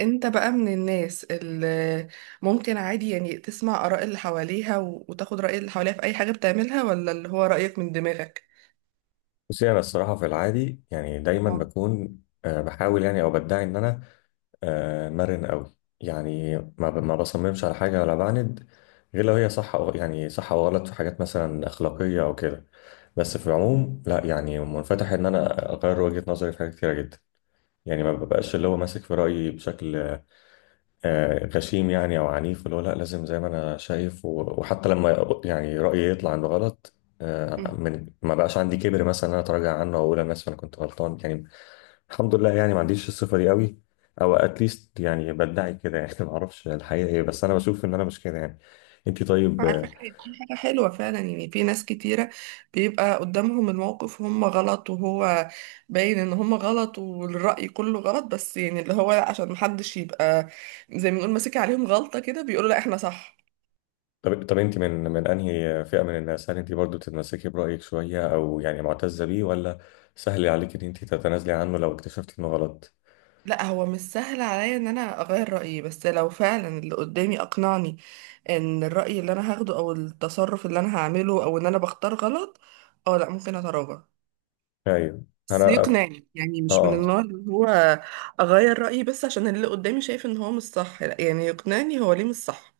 انت بقى من الناس اللي ممكن عادي يعني تسمع آراء اللي حواليها وتاخد رأي اللي حواليها في أي حاجة بتعملها ولا اللي هو رأيك من دماغك؟ بصي، انا الصراحه في العادي يعني دايما اه. بكون بحاول يعني او بدعي ان انا مرن قوي. يعني ما بصممش على حاجه ولا بعند، غير لو هي صح أو يعني صح او غلط في حاجات مثلا اخلاقيه او كده. بس في العموم لا، يعني منفتح ان انا اغير وجهه نظري في حاجات كتيره جدا. يعني ما ببقاش اللي هو ماسك في رايي بشكل غشيم، يعني او عنيف، اللي هو لا لازم زي ما انا شايف وحتى لما يعني رايي يطلع عنده غلط. مم. من ما بقاش عندي كبر مثلا ان انا اتراجع عنه او اقول انا اسف انا كنت غلطان يعني. الحمد لله، يعني ما عنديش الصفه دي قوي، او اتليست يعني بدعي كده يعني ما اعرفش الحقيقه ايه، بس انا بشوف ان انا مش كده يعني. انت طيب؟ على فكرة دي حاجة حلوة فعلا، يعني في ناس كتيرة بيبقى قدامهم الموقف وهم غلط وهو باين ان هم غلط والرأي كله غلط، بس يعني اللي هو لا، عشان محدش يبقى زي ما نقول ماسك عليهم غلطة كده بيقولوا لا احنا صح. طب انت من انهي فئه من الناس؟ هل انت برضو تتمسكي برايك شويه، او يعني معتزه بيه، ولا سهل عليك ان انت تتنازلي عنه لو اكتشفتي انه غلط؟ لا هو مش سهل عليا ان انا اغير رأيي، بس لو فعلا اللي قدامي اقنعني ان الرأي اللي انا هاخده او التصرف اللي انا هعمله او ان انا بختار غلط، اه لا ممكن اتراجع. ايوه. بس انا أف... يقنعني، يعني مش من اه. النوع اللي هو اغير رأيي بس عشان اللي قدامي شايف ان هو مش صح، لا يعني يقنعني هو ليه مش صح.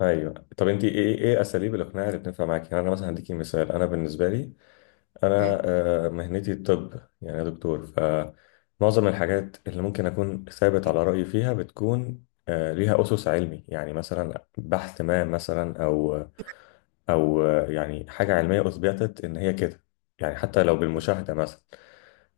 ايوه. طب انت ايه ايه اساليب الاقناع اللي بتنفع معاكي؟ يعني انا مثلا هديكي مثال. انا بالنسبه لي انا مم. مهنتي الطب. يعني أنا دكتور، فمعظم الحاجات اللي ممكن اكون ثابت على رايي فيها بتكون ليها اسس علمي. يعني مثلا بحث ما مثلا، او او يعني حاجه علميه اثبتت ان هي كده، يعني حتى لو بالمشاهده مثلا.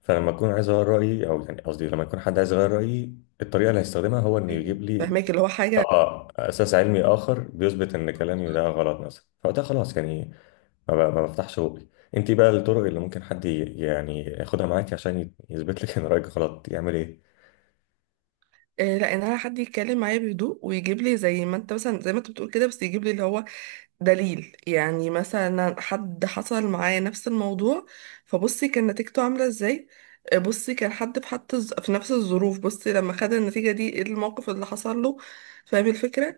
فلما اكون عايز اغير رايي، او يعني قصدي لما يكون حد عايز يغير رايي، الطريقه اللي هيستخدمها هو انه ايوه يجيب لي فهماك اللي هو حاجة. اه اساس علمي اخر بيثبت ان كلامي ده غلط مثلا، فوقتها خلاص يعني ما بفتحش بوقي. انت بقى الطرق اللي ممكن حد يعني ياخدها معاكي عشان يثبت لك ان رايك غلط يعمل ايه؟ لا، ان انا حد يتكلم معايا بهدوء ويجيب لي زي ما انت مثلا، زي ما انت بتقول كده، بس يجيب لي اللي هو دليل. يعني مثلا حد حصل معايا نفس الموضوع، فبصي كان نتيجته عاملة ازاي. بصي كان حد في، حتى في نفس الظروف، بصي لما خد النتيجة دي ايه الموقف اللي حصل له. فاهم الفكرة.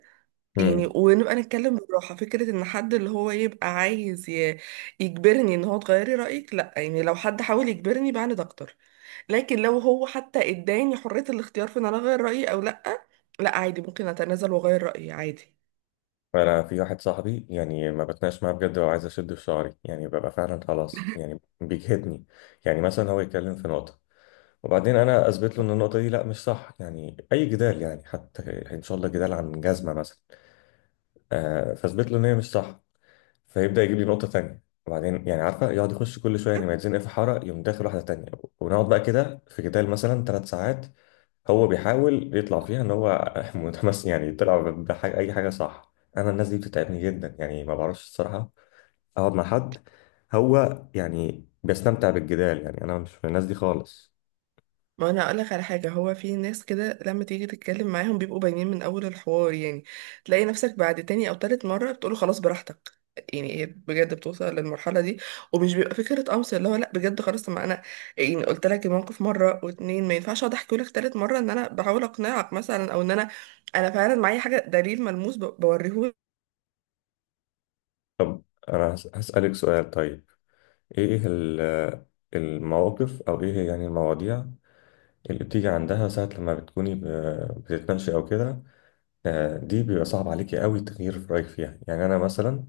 يعني امم. ونبقى نتكلم بالراحة. فكرة ان حد اللي هو يبقى عايز يجبرني ان هو تغيري رأيك، لا، يعني لو حد حاول يجبرني بعند اكتر. لكن لو هو حتى اداني حرية الاختيار في ان انا اغير رأيي او لا، لا عادي ممكن اتنازل واغير رأيي عادي. فانا في واحد صاحبي، يعني ما بتناقش معاه بجد، لو عايز اشد في شعري يعني ببقى فعلا خلاص يعني بيجهدني. يعني مثلا هو يتكلم في نقطه، وبعدين انا اثبت له ان النقطه دي لا مش صح. يعني اي جدال، يعني حتى ان شاء الله جدال عن جزمه مثلا، فاثبت له ان هي مش صح، فيبدأ يجيب لي نقطة تانية، وبعدين يعني عارفة، يقعد يخش كل شوية، يعني ما يتزنق في حارة يقوم داخل واحدة تانية. ونقعد بقى كده في جدال مثلا ثلاث ساعات. هو بيحاول يطلع فيها ان هو متمس، يعني يطلع بحاجة، أي حاجة صح. أنا الناس دي بتتعبني جدا يعني، ما بعرفش الصراحة. أقعد مع حد هو يعني بيستمتع بالجدال؟ يعني أنا مش من الناس دي خالص. ما انا اقول لك على حاجه، هو في ناس كده لما تيجي تتكلم معاهم بيبقوا باينين من اول الحوار، يعني تلاقي نفسك بعد تاني او تالت مره بتقوله خلاص براحتك. يعني هي بجد بتوصل للمرحله دي، ومش بيبقى فكره قمص، اللي هو لا بجد خلاص، طب ما انا يعني قلت لك الموقف مره واتنين، ما ينفعش اقعد احكي لك تالت مره ان انا بحاول اقنعك مثلا، او ان انا فعلا معايا حاجه، دليل ملموس بوريهولك. طب أنا هسألك سؤال طيب. إيه المواقف أو إيه يعني المواضيع اللي بتيجي عندها ساعة لما بتكوني بتتناقشي أو كده، دي بيبقى صعب عليكي قوي تغيير في رايك فيها؟ يعني انا مثلا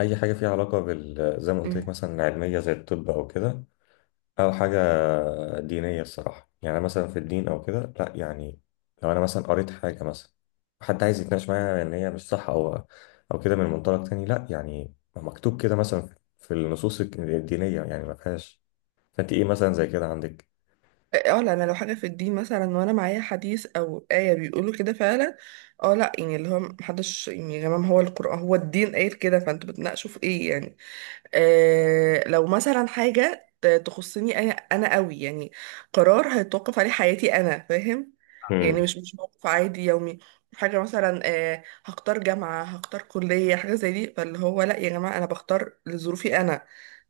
اي حاجه فيها علاقه بال، زي ما قلت لك، مثلا علميه زي الطب او كده، او حاجه دينيه الصراحه، يعني مثلا في الدين او كده، لا يعني لو انا مثلا قريت حاجه مثلا، حد عايز يتناقش معايا ان هي مش صح، او او كده من منطلق تاني، لا يعني ما مكتوب كده مثلا في النصوص الدينيه يعني ما فيهاش. فانت ايه مثلا زي كده عندك؟ اه لا، انا لو حاجه في الدين مثلا وانا معايا حديث او ايه بيقولوا كده فعلا، اه لا يعني اللي هو محدش يعني، يا جماعه ما هو القران هو الدين قايل كده، فانتوا بتناقشوا في ايه يعني. آه لو مثلا حاجه تخصني انا، انا قوي يعني، قرار هيتوقف عليه حياتي انا، فاهم؟ يعني امم. مش موقف عادي يومي، حاجه مثلا آه هختار جامعه، هختار كليه، حاجه زي دي، فاللي هو لا يا جماعه انا بختار لظروفي انا،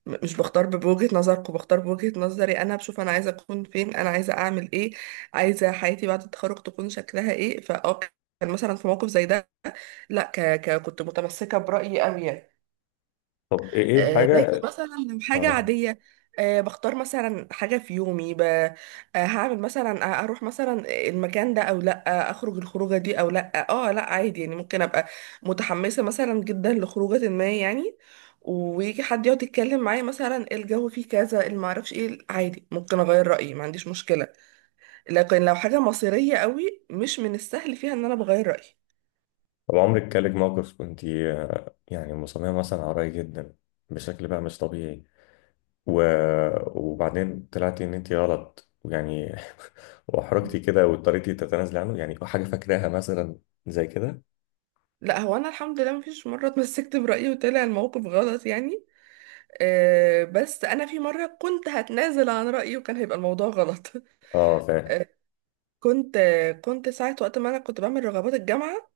مش بختار بوجهة نظركم، بختار بوجهة نظري انا، بشوف انا عايزه اكون فين، انا عايزه اعمل ايه، عايزه حياتي بعد التخرج تكون شكلها ايه، فاه كان مثلا في موقف زي ده، لا كنت متمسكه برأيي قوي يعني. طب ايه إيه لكن الحاجه؟ مثلا لو حاجة اه. عادية، بختار مثلا حاجة في يومي، ب... آه، هعمل مثلا، اروح مثلا المكان ده او لا، اخرج الخروجة دي او لا، اه لا عادي يعني، ممكن ابقى متحمسة مثلا جدا لخروجة ما يعني، ويجي حد يقعد يتكلم معايا مثلا الجو فيه كذا اللي معرفش ايه، عادي ممكن اغير رأيي ما عنديش مشكلة. لكن لو حاجة مصيرية قوي مش من السهل فيها ان انا بغير رأيي. طب عمرك جالك موقف كنت يعني مصممة مثلا على رأي جدا، بشكل بقى مش طبيعي، و... وبعدين طلعتي ان انت غلط يعني، واحرجتي كده واضطريتي تتنازلي عنه؟ يعني حاجة فاكراها مثلا زي كده. لا هو انا الحمد لله مفيش مرة اتمسكت برأيي وطلع الموقف غلط يعني. بس انا في مره كنت هتنازل عن رايي وكان هيبقى الموضوع غلط اه فاهم. كنت كنت ساعه وقت ما انا كنت بعمل رغبات الجامعه،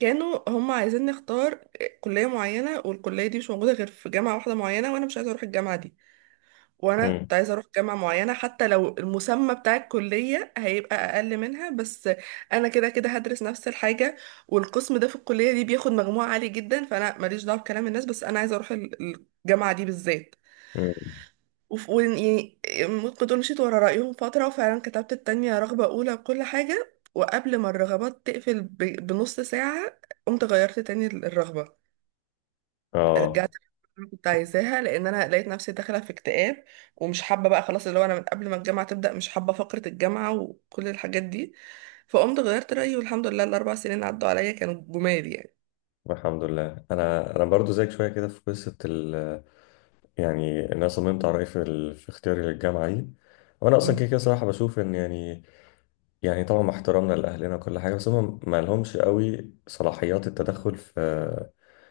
كانوا هم عايزين نختار كليه معينه، والكليه دي مش موجوده غير في جامعه واحده معينه، وانا مش عايزه اروح الجامعه دي، وانا مم. كنت عايزه اروح جامعه معينه حتى لو المسمى بتاع الكليه هيبقى اقل منها، بس انا كده كده هدرس نفس الحاجه، والقسم ده في الكليه دي بياخد مجموع عالي جدا، فانا ماليش دعوه بكلام الناس، بس انا عايزه اروح الجامعه دي بالذات. مم. وف- وإن- يعني ممكن تقول مشيت ورا رأيهم فترة، وفعلا كتبت التانية رغبة أولى بكل حاجة، وقبل ما الرغبات تقفل بنص ساعة قمت غيرت تاني الرغبة، اه رجعت اللي كنت عايزاها، لأن أنا لقيت نفسي داخلة في اكتئاب، ومش حابة بقى خلاص، اللي هو أنا من قبل ما الجامعة تبدأ مش حابة فقرة الجامعة وكل الحاجات دي، فقمت غيرت رأيي، والحمد لله الأربع سنين عدوا عليا كانوا جمال يعني. الحمد لله. انا برضو زيك شويه كده في قصه يعني إن انا صممت على رايي في, في اختياري للجامعه دي. وانا اصلا مم. كده كده صراحه بشوف ان يعني، يعني طبعا مع احترامنا لأهلنا وكل حاجة، بس هم ما لهمش قوي صلاحيات التدخل في،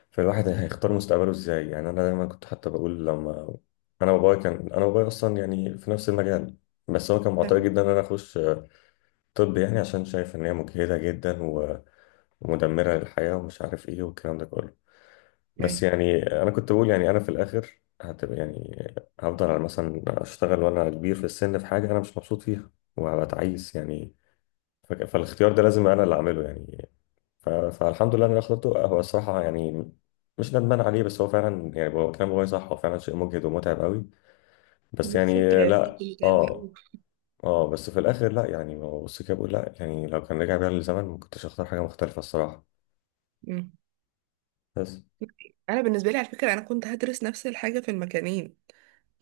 في الواحد هيختار مستقبله ازاي. يعني أنا دايما كنت حتى بقول، لما أنا بابايا أصلا يعني في نفس المجال، بس هو كان معترض تمام. جدا إن أنا أخش طب، يعني عشان شايف إن هي مجهدة جدا ومدمرة للحياة ومش عارف إيه والكلام ده كله. بس يعني يعني أنا كنت بقول يعني أنا في الآخر هتبقى، يعني هفضل على مثلا أشتغل وأنا كبير في السن في حاجة أنا مش مبسوط فيها وهبقى تعيس يعني. فالاختيار ده لازم انا اللي اعمله يعني. فالحمد لله إن انا اخترته هو الصراحه يعني. مش ندمان عليه، بس هو فعلا يعني هو كلام بابايا صح، هو فعلا شيء مجهد ومتعب قوي. بس بالظبط، يعني هي كنت لا اه. متعبة اه بس في الاخر لا يعني. هو بص كده بقول لا، يعني لو كان رجع بيا للزمن ما كنتش اختار حاجه مختلفه الصراحه. أوي. بس. انا بالنسبه لي على فكره انا كنت هدرس نفس الحاجه في المكانين،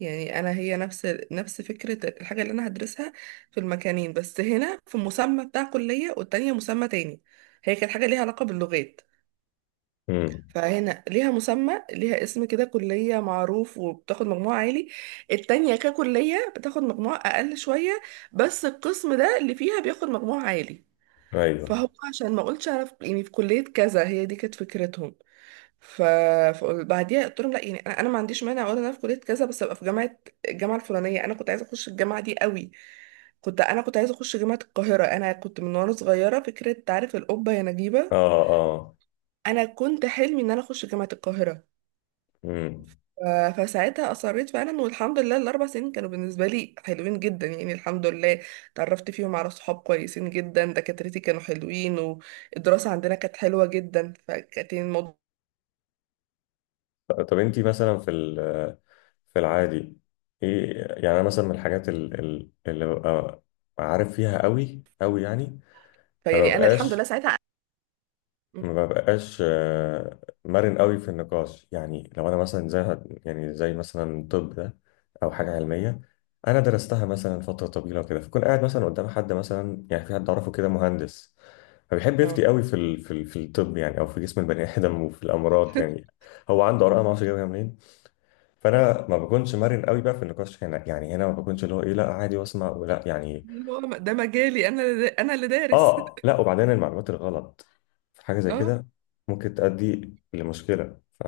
يعني انا هي نفس فكره الحاجه اللي انا هدرسها في المكانين، بس هنا في مسمى بتاع كليه، والتانية مسمى تاني. هي كانت حاجه ليها علاقه باللغات، امم. فهنا ليها مسمى، ليها اسم كده كليه معروف وبتاخد مجموع عالي. التانية ككليه بتاخد مجموع اقل شويه، بس القسم ده اللي فيها بياخد مجموع عالي، ايوه. فهو عشان ما اقولش انا يعني في كليه كذا، هي دي كانت فكرتهم. ف فبعديها قلت لهم لا، يعني أنا ما عنديش مانع ولا انا في كليه كذا، بس ابقى في جامعه، الجامعه الفلانيه، انا كنت عايزه اخش الجامعه دي قوي. كنت، انا كنت عايزه اخش جامعه القاهره، انا كنت من وانا صغيره فكره، تعرف القبه يا اه نجيبه؟ اه. انا كنت حلمي ان انا اخش جامعه القاهره. امم. فساعتها اصريت فعلا، والحمد لله الاربع سنين كانوا بالنسبه لي حلوين جدا، يعني الحمد لله اتعرفت فيهم على صحاب كويسين جدا، دكاترتي كانوا حلوين، والدراسه عندنا كانت حلوه جدا، فكانت الموضوع طب انتي مثلا في في العادي ايه؟ يعني انا مثلا من الحاجات اللي ببقى عارف فيها قوي قوي، يعني ما فيعني انا الحمد لله ببقاش ساعتها. ما ببقاش مرن قوي في النقاش. يعني لو انا مثلا زي، يعني زي مثلا طب ده، او حاجه علميه انا درستها مثلا فتره طويله وكده، فكون قاعد مثلا قدام حد، مثلا يعني في حد اعرفه كده مهندس فبيحب يفتي اه، قوي في في الطب يعني، او في جسم البني ادم وفي الامراض يعني. هو عنده اراء ما اعرفش جايبها منين. فانا ما بكونش مرن قوي بقى في النقاش هنا. يعني هنا ما بكونش اللي هو ايه لا عادي واسمع ولا يعني. اللي هو ده مجالي انا، انا اللي دارس اه لا، وبعدين المعلومات الغلط في حاجه زي اه، كده ممكن تؤدي لمشكله ف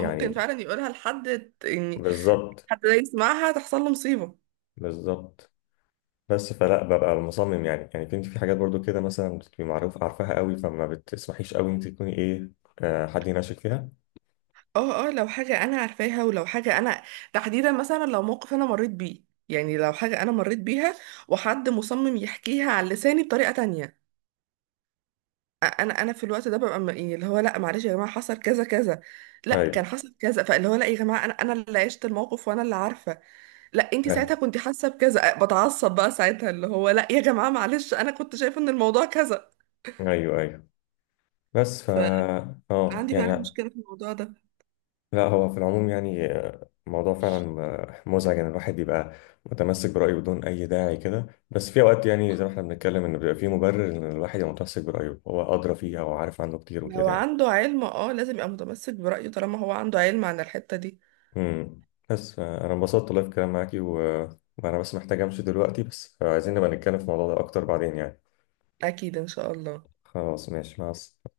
ممكن فعلا يقولها لحد، يعني بالظبط. حد ده يسمعها تحصل له مصيبة. بالظبط. بس فلا ببقى مصمم يعني، يعني كنت في حاجات برضو كده مثلا بتبقي معروف عارفاها قوي، فما بتسمحيش قوي انت تكوني ايه حد يناقشك فيها. اه اه، لو حاجة انا عارفاها، ولو حاجة انا تحديدا مثلا، لو موقف انا مريت بيه، يعني لو حاجة انا مريت بيها وحد مصمم يحكيها على لساني بطريقة تانية، انا في الوقت ده ببقى يعني اللي هو لا معلش يا جماعة، حصل كذا كذا، لا كان ايوه. حصل كذا، فاللي هو لا يا جماعة انا، انا اللي عشت الموقف وانا اللي عارفة، لا انت آه. ساعتها كنت حاسه بكذا، بتعصب بقى ساعتها، اللي هو لا يا جماعه معلش انا كنت شايفه ان الموضوع كذا. ايوه ايوه. بس ف اه فعندي يعني. فعلا مشكله في الموضوع ده. لا هو في العموم يعني الموضوع فعلا مزعج ان الواحد يبقى متمسك برأيه بدون اي داعي كده، بس في اوقات يعني زي ما احنا بنتكلم ان بيبقى في مبرر ان الواحد يبقى متمسك برأيه، هو ادرى فيها وعارف عنه كتير لو وكده يعني. عنده علم اه لازم يبقى متمسك برايه، طالما هو عنده علم عن الحته دي. امم. بس انا انبسطت والله في الكلام معاكي وانا بس محتاج امشي دلوقتي، بس عايزين نبقى نتكلم في الموضوع ده اكتر بعدين يعني. اكيد ان شاء الله. خلاص، ماشي، مع السلامة.